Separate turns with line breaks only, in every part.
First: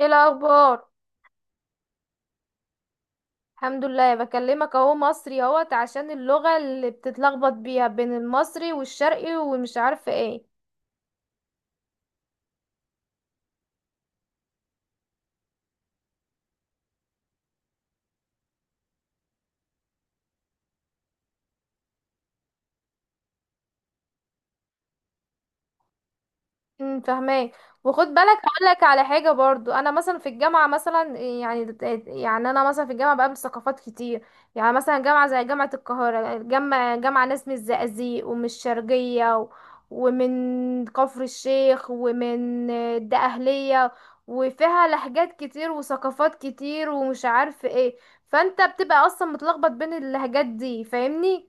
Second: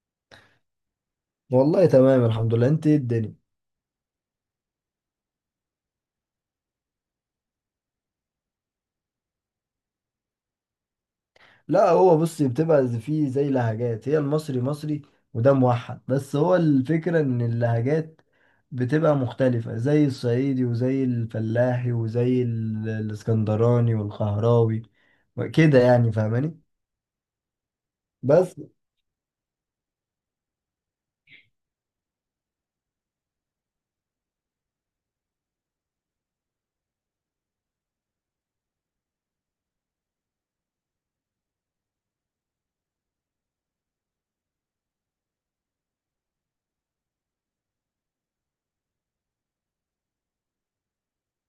ايه الاخبار؟
والله، تمام الحمد لله. انت ايه الدنيا؟
الحمد لله، بكلمك اهو مصري اهوت عشان اللغة اللي بتتلخبط بيها بين المصري والشرقي ومش عارفة ايه.
لا، هو بصي بتبقى فيه زي لهجات. هي المصري مصري وده موحد، بس هو الفكرة ان اللهجات بتبقى مختلفة زي الصعيدي وزي الفلاحي وزي الاسكندراني والقهراوي كده. يعني فاهماني؟
فاهماك. وخد بالك،
بس
هقول لك على حاجه برضو. انا مثلا في الجامعه مثلا يعني انا مثلا في الجامعه بقابل ثقافات كتير. يعني مثلا جامعه زي جامعه القاهره، جامعه ناس من الزقازيق ومن الشرقيه ومن كفر الشيخ ومن الدقهليه، وفيها لهجات كتير وثقافات كتير ومش عارف ايه. فانت بتبقى اصلا متلخبط بين اللهجات دي، فاهمني؟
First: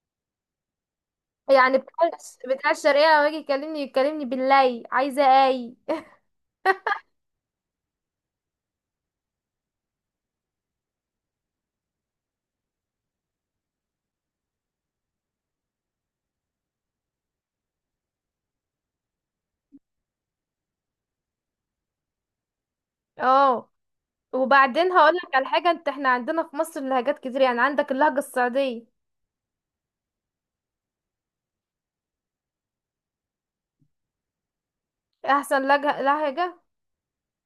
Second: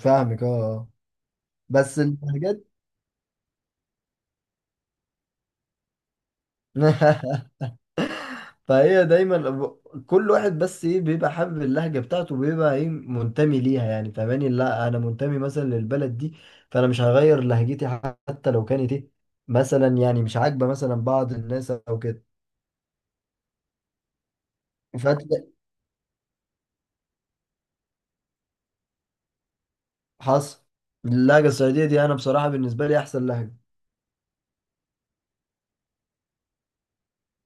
فاهمك. اه، آه.
يعني بتاع
بس اللهجات
بتاع الشرقيه لما يجي يكلمني باللي عايزه اي.
فهي دايما كل واحد بس ايه بيبقى حابب اللهجه بتاعته، بيبقى ايه منتمي ليها. يعني فاهماني؟ لا، انا منتمي مثلا للبلد دي، فانا مش هغير لهجتي حتى لو كانت ايه، مثلا يعني مش عاجبه مثلا بعض الناس او كده.
اه. وبعدين هقولك على
فتلاقي
حاجة، انت احنا عندنا في مصر لهجات كتير، يعني عندك اللهجة الصعيدية.
حصل. اللهجه الصعيديه دي انا بصراحه بالنسبه لي احسن لهجه.
احسن لهجة.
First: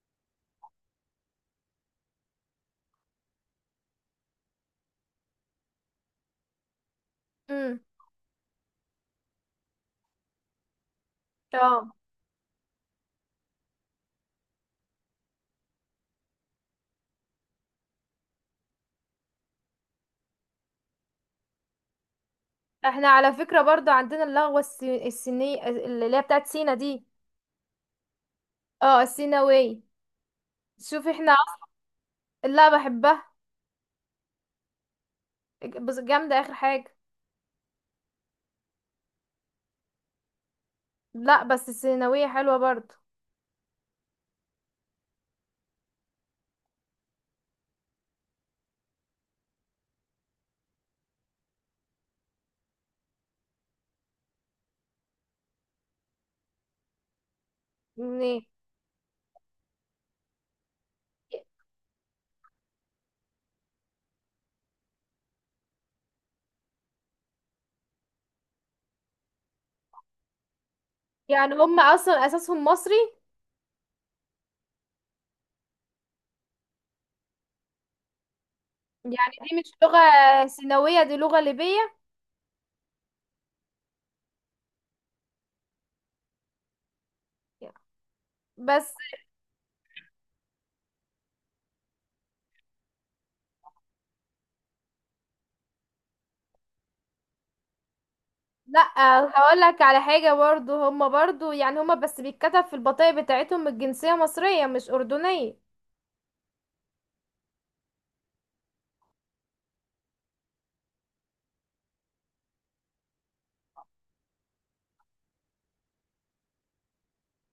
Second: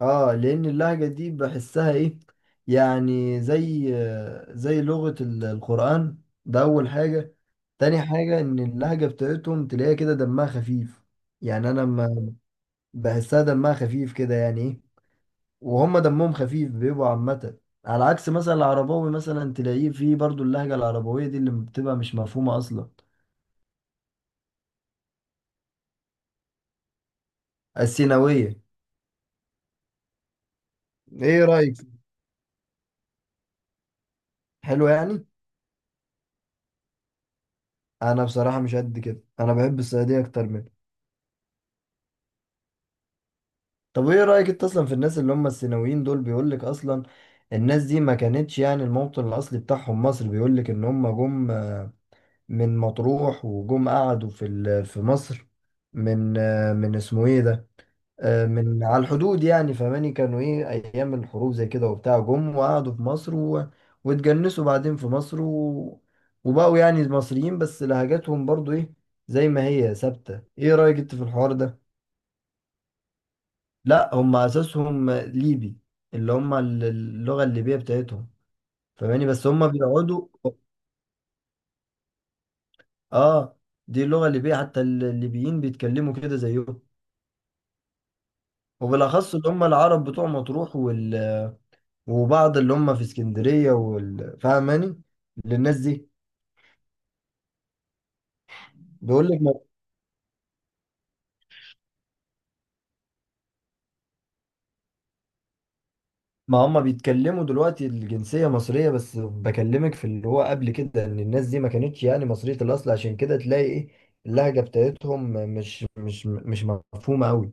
اه، لان اللهجه دي بحسها ايه، يعني زي زي لغه القران. ده اول حاجه.
امم.
تاني حاجه ان اللهجه بتاعتهم تلاقيها كده دمها خفيف. يعني
اه.
انا بحسها دمها خفيف كده يعني ايه. وهم دمهم خفيف بيبقوا عامة، على عكس مثلا العرباوي. مثلا تلاقيه فيه برضو اللهجة العربوية دي اللي بتبقى مش مفهومة أصلا.
احنا على فكرة برضو عندنا اللغة السينية اللي هي بتاعت سينا دي.
السيناوية؟
اه، السيناوية. شوف احنا.
ايه رأيك؟
لا بحبها.
حلو. يعني
بس جامدة اخر حاجة.
انا بصراحة مش قد كده، انا بحب الصعيدية اكتر منه.
لا بس السيناوية حلوة برضو.
طب ايه رأيك انت اصلا في الناس اللي هم السيناويين دول؟ بيقولك اصلا الناس دي ما كانتش يعني الموطن الاصلي بتاعهم مصر، بيقولك ان هم جم من مطروح وجم قعدوا في في مصر، من من اسمه ايه ده،
يعني
من على الحدود. يعني فماني كانوا ايه ايام الحروب زي كده وبتاع، جم وقعدوا في مصر، و... واتجنسوا بعدين في مصر، و... وبقوا يعني مصريين، بس لهجاتهم برضو ايه زي ما هي ثابتة. ايه رأيك انت في الحوار
يعني
ده؟
هم اصلا اساسهم مصري.
لا، هم اساسهم ليبي، اللي هم اللغة الليبية بتاعتهم، فماني
يعني
بس
دي
هم
مش لغة
بيقعدوا.
سيناوية، دي لغة ليبية.
اه، دي اللغة الليبية، حتى الليبيين بيتكلموا كده زيهم،
بس.
وبالاخص اللي هم العرب بتوع مطروح وبعض اللي هم في اسكندرية فاهماني؟ للناس دي
لا
بيقول لك ما.
هقول لك على حاجة برضو، هما برضو يعني هما بس بيتكتب في البطاقة بتاعتهم الجنسية مصرية مش أردنية.
ما هم بيتكلموا دلوقتي الجنسية مصرية، بس بكلمك في اللي هو قبل كده ان الناس دي ما كانتش يعني مصرية الأصل، عشان كده تلاقي ايه اللهجة بتاعتهم مش مفهومة قوي.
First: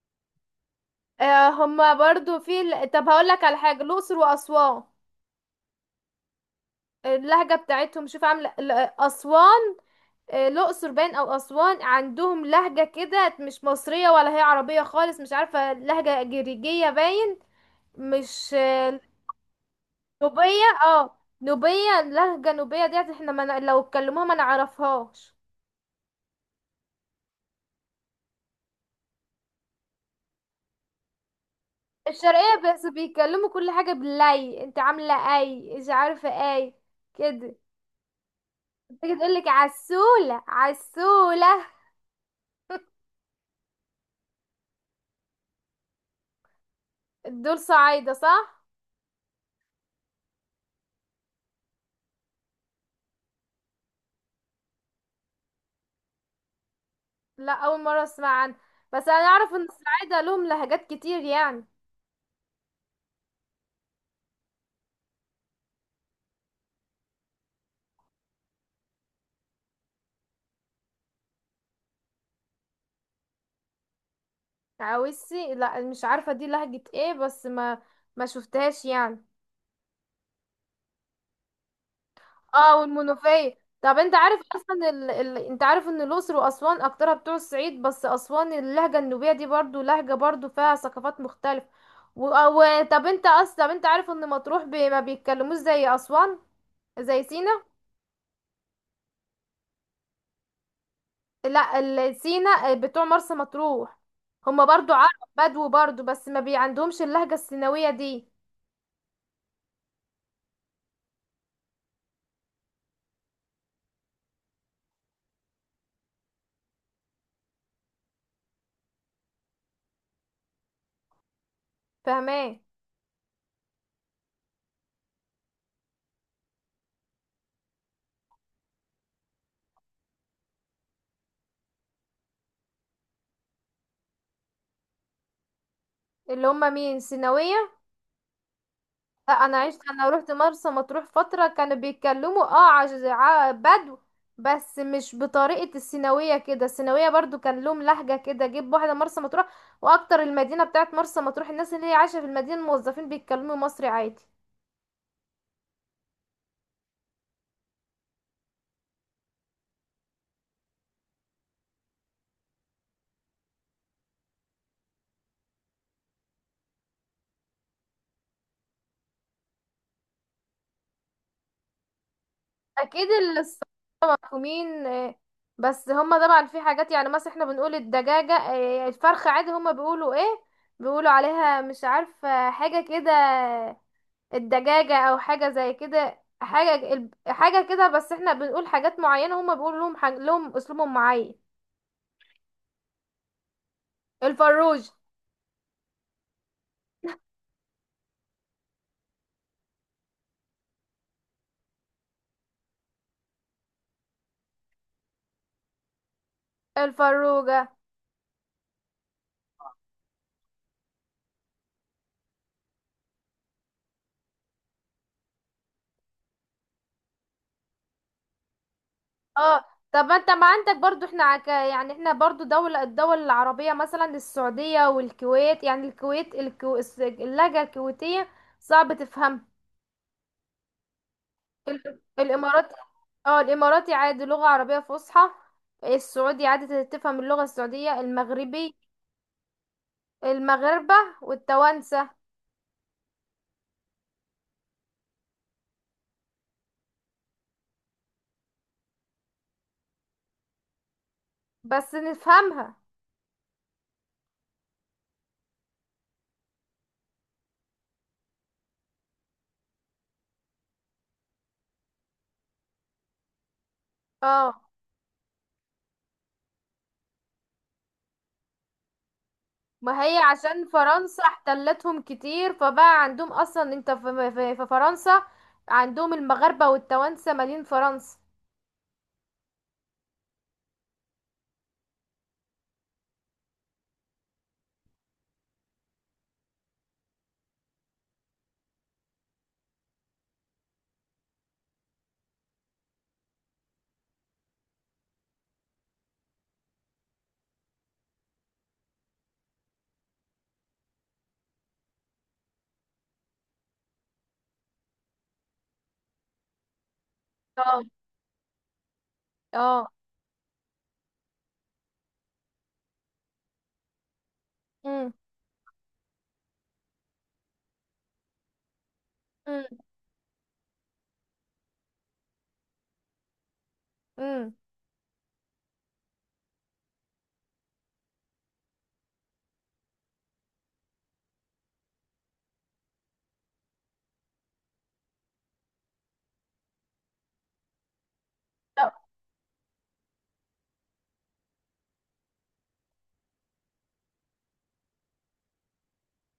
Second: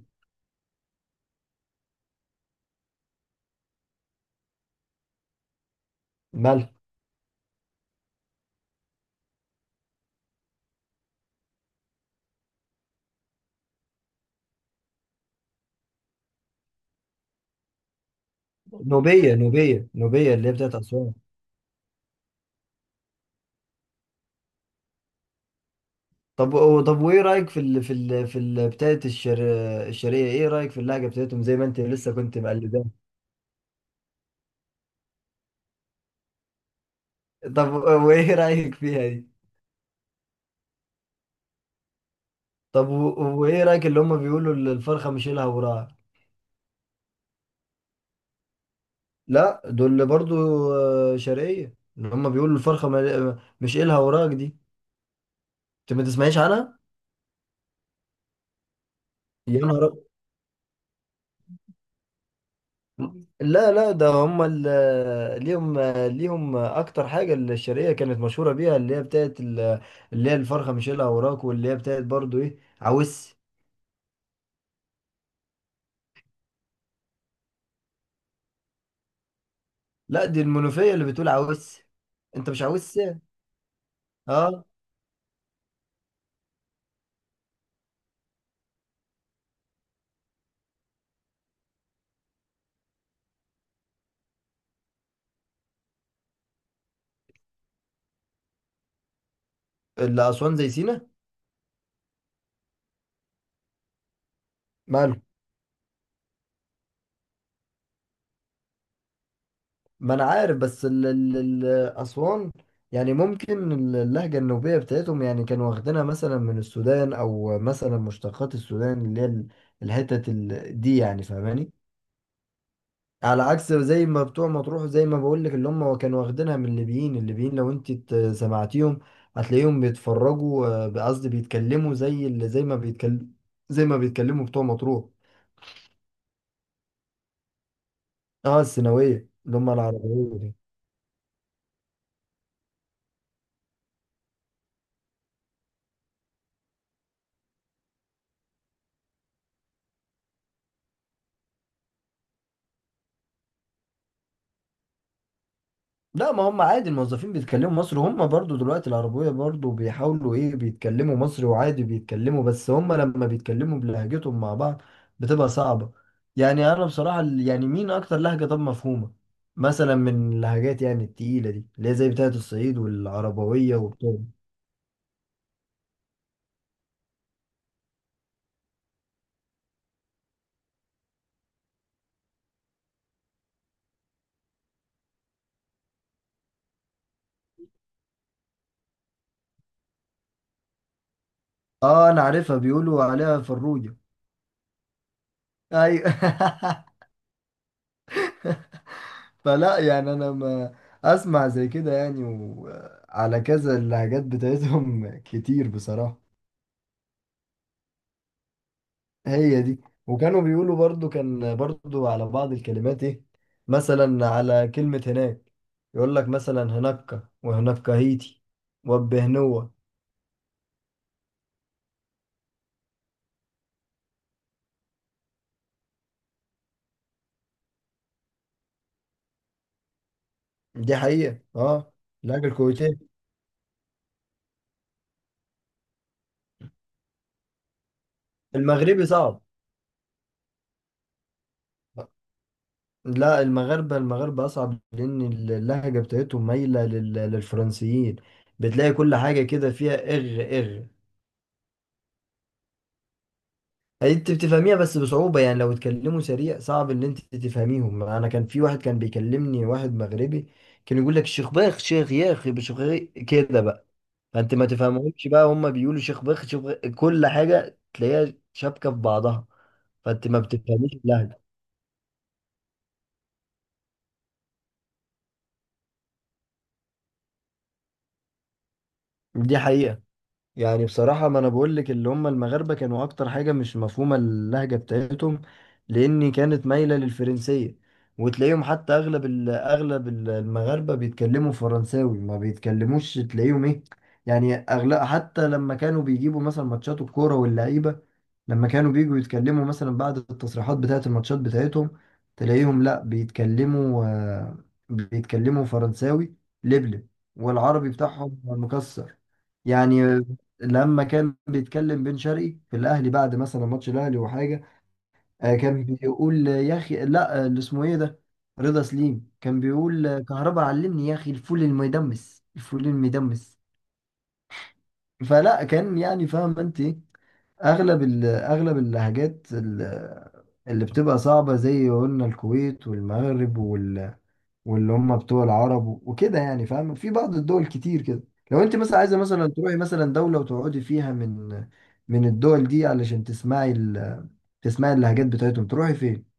آه، هما برضو طب هقول لك على حاجة، الأقصر وأسوان،
مالها؟
اللهجة بتاعتهم شوف عاملة أسوان. آه، الأقصر باين أو أسوان عندهم لهجة كده مش مصرية ولا هي عربية خالص، مش عارفة لهجة جريجية باين. مش آه،
نوبية اللي هي
نوبية،
بتاعت أسوان.
اه نوبية، لهجة نوبية ديت، احنا ما ن- لو اتكلموها ما نعرفهاش.
طب طب وايه رأيك في ال بتاعت الشرقية؟ ايه رأيك في اللهجة بتاعتهم زي ما انت لسه كنت
الشرقية بس
مقلداها؟
بيتكلموا كل حاجة باللي انت عاملة اي، مش عارفة اي كده.
طب وايه رأيك فيها
تيجي
دي؟
تقولك عسولة عسولة.
طب وايه رايك اللي هم بيقولوا الفرخه مش لها وراها؟
دول صعايدة، صح؟
لا، دول برضو شرقيه، اللي هم بيقولوا الفرخه مش لها وراك دي، انت ما تسمعيش عنها؟
لا، أول مرة أسمع عنها. بس أنا أعرف
يا
إن
نهار!
الصعايدة لهم لهجات كتير يعني.
لا، لا، ده هم ليهم، ليهم اكتر حاجه الشرقيه كانت مشهوره بيها اللي هي بتاعت اللي هي الفرخه مش لها وراك، واللي هي بتاعت برضو ايه عوس.
عاوزي، لا مش عارفة دي لهجة ايه، بس ما شفتهاش يعني.
لا، دي المنوفيه اللي بتقول عوس. انت مش
اه،
عاوز ساعة.
والمنوفية. طب انت عارف
اه،
اصلا انت عارف ان الاقصر واسوان اكترها بتوع الصعيد، بس اسوان اللهجة النوبية دي برضو لهجة برضو فيها ثقافات مختلفة. طب انت اصلا طب انت عارف ان مطروح ما بيتكلموش زي اسوان، زي سينا.
اللي اسوان زي سينا.
لا سينا بتوع مرسى مطروح هما برضو عرب،
ماله؟
بدو برضو، بس ما بي عندهمش اللهجة السيناوية دي.
ما انا عارف، بس ال اسوان، يعني ممكن اللهجة النوبية بتاعتهم يعني كانوا واخدينها مثلا من السودان، او مثلا مشتقات السودان اللي هي الحتت دي. يعني فاهماني؟
فاهماه.
على عكس زي ما بتوع مطروح، زي ما بقول لك اللي هم كانوا واخدينها من الليبيين. لو انت سمعتيهم هتلاقيهم بيتفرجوا، قصدي بيتكلموا زي اللي زي ما بيتكلم، زي ما بيتكلموا بتوع مطروح.
اللي هما مين، سيناوية؟
اه، السيناوية
لا، انا
اللي هم
عشت، انا روحت
العربية.
مرسى مطروح فتره كانوا بيتكلموا بدو، بس مش بطريقه السيناويه كده. السيناويه برضو كان لهم لهجه كده، جيب واحده مرسى مطروح. واكتر المدينه بتاعت مرسى مطروح، الناس اللي هي عايشه في المدينه الموظفين بيتكلموا مصري عادي.
لا، ما هم عادي الموظفين بيتكلموا مصري، هم برضو دلوقتي العربية برضو بيحاولوا ايه بيتكلموا مصري وعادي بيتكلموا، بس هم لما بيتكلموا بلهجتهم مع بعض بتبقى صعبة. يعني انا بصراحة يعني مين اكتر لهجة طب مفهومة مثلا من اللهجات يعني التقيلة دي اللي هي زي بتاعة الصعيد
اكيد.
والعربوية وبتاع.
الصحفيين، بس هما طبعا في حاجات، يعني مثلا احنا بنقول الدجاجه، الفرخه عادي، هما بيقولوا ايه، بيقولوا عليها مش عارفه حاجه كده. الدجاجة او حاجة زي كده، حاجة حاجة كده، بس احنا بنقول حاجات معينة هما بيقولوا لهم لهم اسلوبهم معين.
اه، انا عارفها، بيقولوا عليها فروجة.
الفروج.
ايوه فلا يعني انا ما اسمع زي كده يعني، وعلى كذا اللهجات بتاعتهم كتير بصراحة.
الفروجة.
هي دي. وكانوا بيقولوا برضو، كان برضو على بعض الكلمات ايه، مثلا على كلمة هناك يقول لك مثلا هناك، وهناك هيتي،
اه.
وبهنوة.
طب ما انت، ما عندك برضو احنا يعني احنا برضو دولة، الدول العربية مثلا السعودية والكويت، يعني الكويت اللهجة الكويتية صعب تفهم.
دي حقيقة، اه. اللهجة
الامارات.
الكويتية.
اه، الاماراتي عادي لغة عربية فصحى، السعودي عادي تفهم اللغة السعودية. المغربي.
المغربي صعب.
المغاربة والتوانسة.
لا، المغاربة، المغاربة أصعب لأن اللهجة بتاعتهم مايلة للفرنسيين. بتلاقي كل حاجة كده فيها إغ إغ.
بس نفهمها.
انت بتفهميها بس بصعوبة، يعني لو اتكلموا سريع صعب ان انت تفهميهم. انا كان في واحد كان بيكلمني، واحد مغربي كان يقول لك شيخ باخ شيخ ياخ شيخ كده بقى. فانت
اه،
ما تفهمهمش بقى، هم بيقولوا شيخ باخ شيخ باخ، كل حاجة تلاقيها شابكة في بعضها،
ما هي
فانت ما
عشان
بتفهميش
فرنسا
اللهجة.
احتلتهم كتير، فبقى عندهم اصلا انت في فرنسا. عندهم المغاربة والتوانسة مالين فرنسا.
دي حقيقة. يعني بصراحة ما أنا بقول لك اللي هم المغاربة كانوا أكتر حاجة مش مفهومة اللهجة بتاعتهم، لأن كانت مايلة للفرنسية. وتلاقيهم حتى أغلب المغاربة بيتكلموا فرنساوي ما بيتكلموش، تلاقيهم إيه، يعني أغلب، حتى لما كانوا بيجيبوا مثلا ماتشات الكورة واللعيبة، لما كانوا بيجوا يتكلموا مثلا بعد التصريحات بتاعة الماتشات بتاعتهم، تلاقيهم لأ بيتكلموا، بيتكلموا فرنساوي لبلب،
اه.
والعربي بتاعهم مكسر.
اه.
يعني لما كان بيتكلم بن شرقي في الاهلي بعد مثلا ماتش الاهلي وحاجه،
امم.
كان بيقول يا اخي، لا اللي اسمه ايه ده، رضا سليم كان
امم.
بيقول كهربا علمني يا اخي الفول المدمس الفول المدمس.
امم.
فلا كان، يعني فاهم انت إيه؟ اغلب اللهجات اللي بتبقى صعبه زي قلنا الكويت والمغرب واللي هم بتوع العرب وكده. يعني فاهم في بعض الدول كتير كده. لو انت
لو
مثلا عايزه مثلا تروحي مثلا دوله وتقعدي فيها من من الدول دي علشان تسمعي ال... تسمعي اللهجات بتاعتهم، تروحي فين؟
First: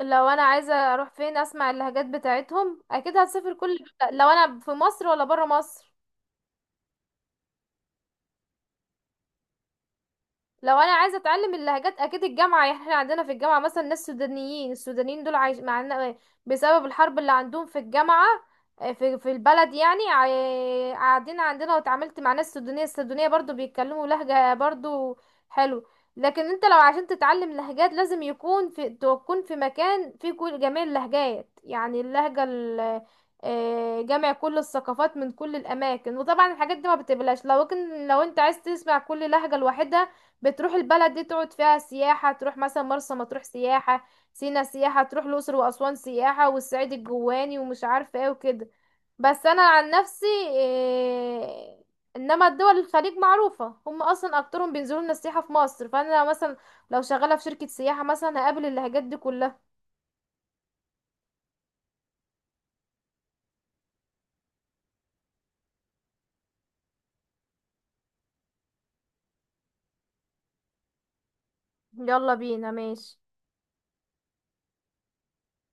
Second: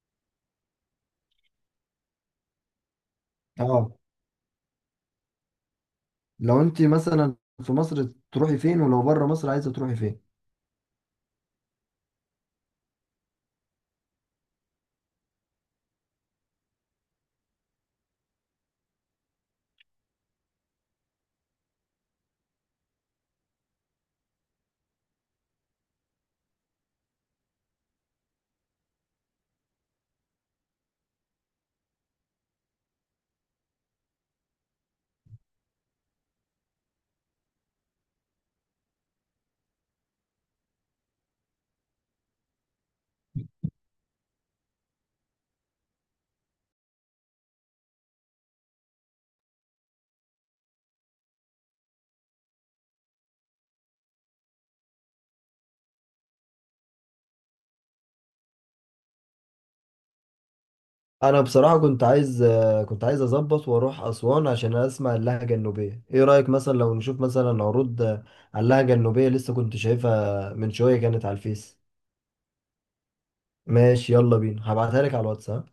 لو انا عايزة اروح فين اسمع اللهجات بتاعتهم، اكيد هسافر كل.
اه.
لو انا في مصر، ولا برا مصر؟
لو انت مثلا في مصر تروحي فين؟ ولو بره مصر عايزه تروحي فين؟
لو انا عايزه اتعلم اللهجات، اكيد الجامعه. يعني احنا عندنا في الجامعه مثلا ناس سودانيين، السودانيين دول عايش معانا بسبب الحرب اللي عندهم، في الجامعه، آه، في البلد، يعني قاعدين عندنا، واتعاملت مع ناس سودانيه، السودانيه برضو بيتكلموا لهجه برضو حلو. لكن انت لو عشان تتعلم لهجات لازم يكون في، تكون في مكان فيه كل جميع اللهجات، يعني اللهجه جمع كل الثقافات من كل الاماكن. وطبعا الحاجات دي ما بتبلاش. لو كن لو انت عايز تسمع كل لهجه لوحدها بتروح البلد دي تقعد فيها سياحة. تروح مثلا مرسى مطروح سياحة، سينا سياحة، تروح الأقصر وأسوان سياحة والصعيد الجواني ومش عارفة ايه وكده. بس أنا عن نفسي إنما دول الخليج معروفة هم أصلا أكترهم بينزلوا لنا السياحة في مصر، فأنا مثلا لو شغالة في شركة سياحة مثلا هقابل اللهجات دي كلها.
انا بصراحه كنت عايز، كنت عايز اظبط واروح اسوان عشان اسمع اللهجه النوبيه. ايه رايك مثلا لو نشوف مثلا عروض على اللهجه النوبيه؟ لسه كنت شايفها من شويه، كانت على الفيس.
يلا بينا، ماشي.
ماشي، يلا بينا. هبعتها لك على الواتس. ها؟